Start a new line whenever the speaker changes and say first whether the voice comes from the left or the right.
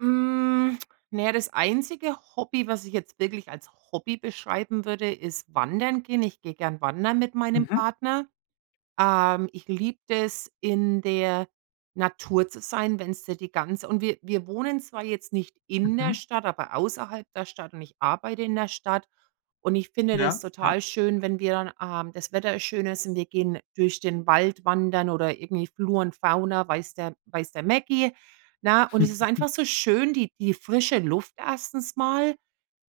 right: Hm. Na ja, das einzige Hobby, was ich jetzt wirklich als Hobby beschreiben würde, ist wandern gehen. Ich gehe gern wandern mit meinem
left: Mhm.
right: Partner. Ähm, ich liebe das, in der Natur zu sein, wenn's dir die ganz und wir wir wohnen zwar jetzt nicht in der
left: Mhm.
right: Stadt, aber außerhalb der Stadt und ich arbeite in der Stadt. Und ich finde das
left: Ja. Ja.
right: total schön, wenn wir dann ähm, das Wetter is schön ist. Wir gehen durch den Wald wandern oder irgendwie Flor und Fauna, weiß der weiß der Mecki. Na, und es ist einfach so schön, die die frische Luft erstens mal,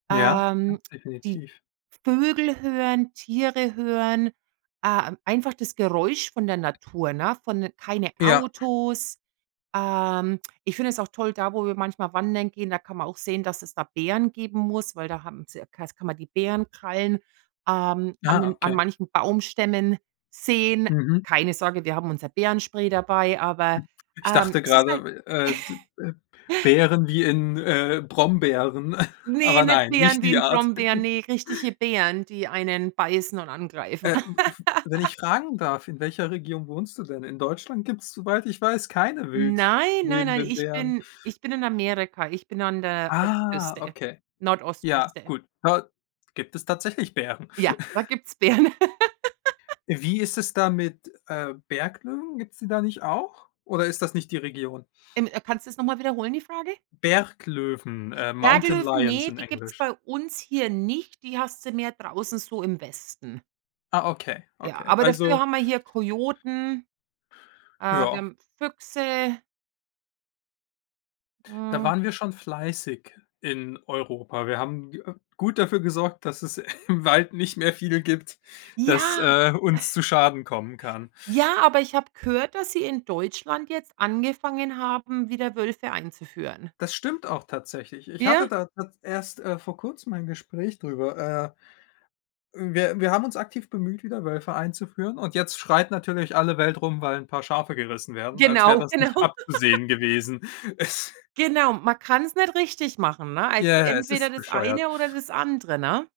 left: Ja, ja,
right: ähm, die
left: definitiv.
right: Vögel hören, Tiere hören, äh, m einfach das Geräusch von der Natur, ne, von keine
left: Ja.
right: Autos. Ähm, ich finde es auch toll, da, wo wir manchmal wandern gehen, da kann man auch sehen, dass es da Bären geben muss, weil da haben es ja, [unintelligible] kann man die Bärenkrallen, ähm, an
left: Ah,
right: den an
left: okay.
right: manchen Baumstämmen sehen.
left: Mhm.
right: Keine Sorge, wir haben unser Bärenspray dabei, aber,
left: Ich
right: ähm,
left: dachte
right: es ist
left: gerade
right: halt
left: w äh, d äh, Beeren wie in, äh, Brombeeren,
right: Ne,
left: aber
right: nicht
left: nein, nicht
right: Beeren wie
left: die
right: in
left: Art.
right: Brombeeren, ne, richtige Bären, die einen beißen und angreifen.
left: Äh. W w wenn ich fragen darf, in welcher Region wohnst du denn? In Deutschland gibt es, soweit ich weiß, keine wild
right: Nein, nein, nein,
left: lebenden
right: ich
left: Bären.
right: bin ich bin in Amerika, ich bin an der
left: Ah,
right: Ostküste,
left: okay. Ja,
right: Nordostküste.
left: gut. Dort gibt es tatsächlich Bären.
right: Ja, da gibt's Bären.
left: Wie ist es da mit, äh, Berglöwen? Gibt es die da nicht auch? Oder ist das nicht die Region?
right: Ähm, äh, kannst du das noch mal wiederholen, die Frage?
left: Berglöwen, äh, Mountain
right: Berglöwen,
left: Lions
right: ne,
left: in
right: die gibt's
left: Englisch.
right: bei uns hier nicht. Die hast du mehr draußen so im Westen.
left: Ah, okay,
right: Ja,
left: okay.
right: aber
left: Also
right: dafür haben wir hier Kojoten. Äh, wir
left: Ja.
right: haben Füchse.
left: Da
right: Hm.
left: waren wir schon fleißig in Europa. Wir haben, äh, gut dafür gesorgt, dass es im Wald nicht mehr viel gibt, dass,
right: Ja.
left: äh, uns zu Schaden kommen kann.
right: Ja, aber ich habe gehört, dass sie in Deutschland jetzt angefangen haben, wieder Wölfe einzuführen.
left: Das stimmt auch tatsächlich. Ich hatte
right: Ja?
left: da ta erst, äh, vor Kurzem ein Gespräch drüber. Äh, wir wir haben uns aktiv bemüht, wieder Wölfe einzuführen und jetzt schreit natürlich alle Welt rum, weil 'n paar Schafe gerissen werden, als wäre
right: Genau.
left: das
right: Genau.
left: nicht abzusehen gewesen. Es
right: Genau. Man kann's nicht richtig machen, ne? Also
left: Ja, ja. Es
right: entweder
left: ist
right: das
left: bescheuert.
right: eine oder das andere, ne?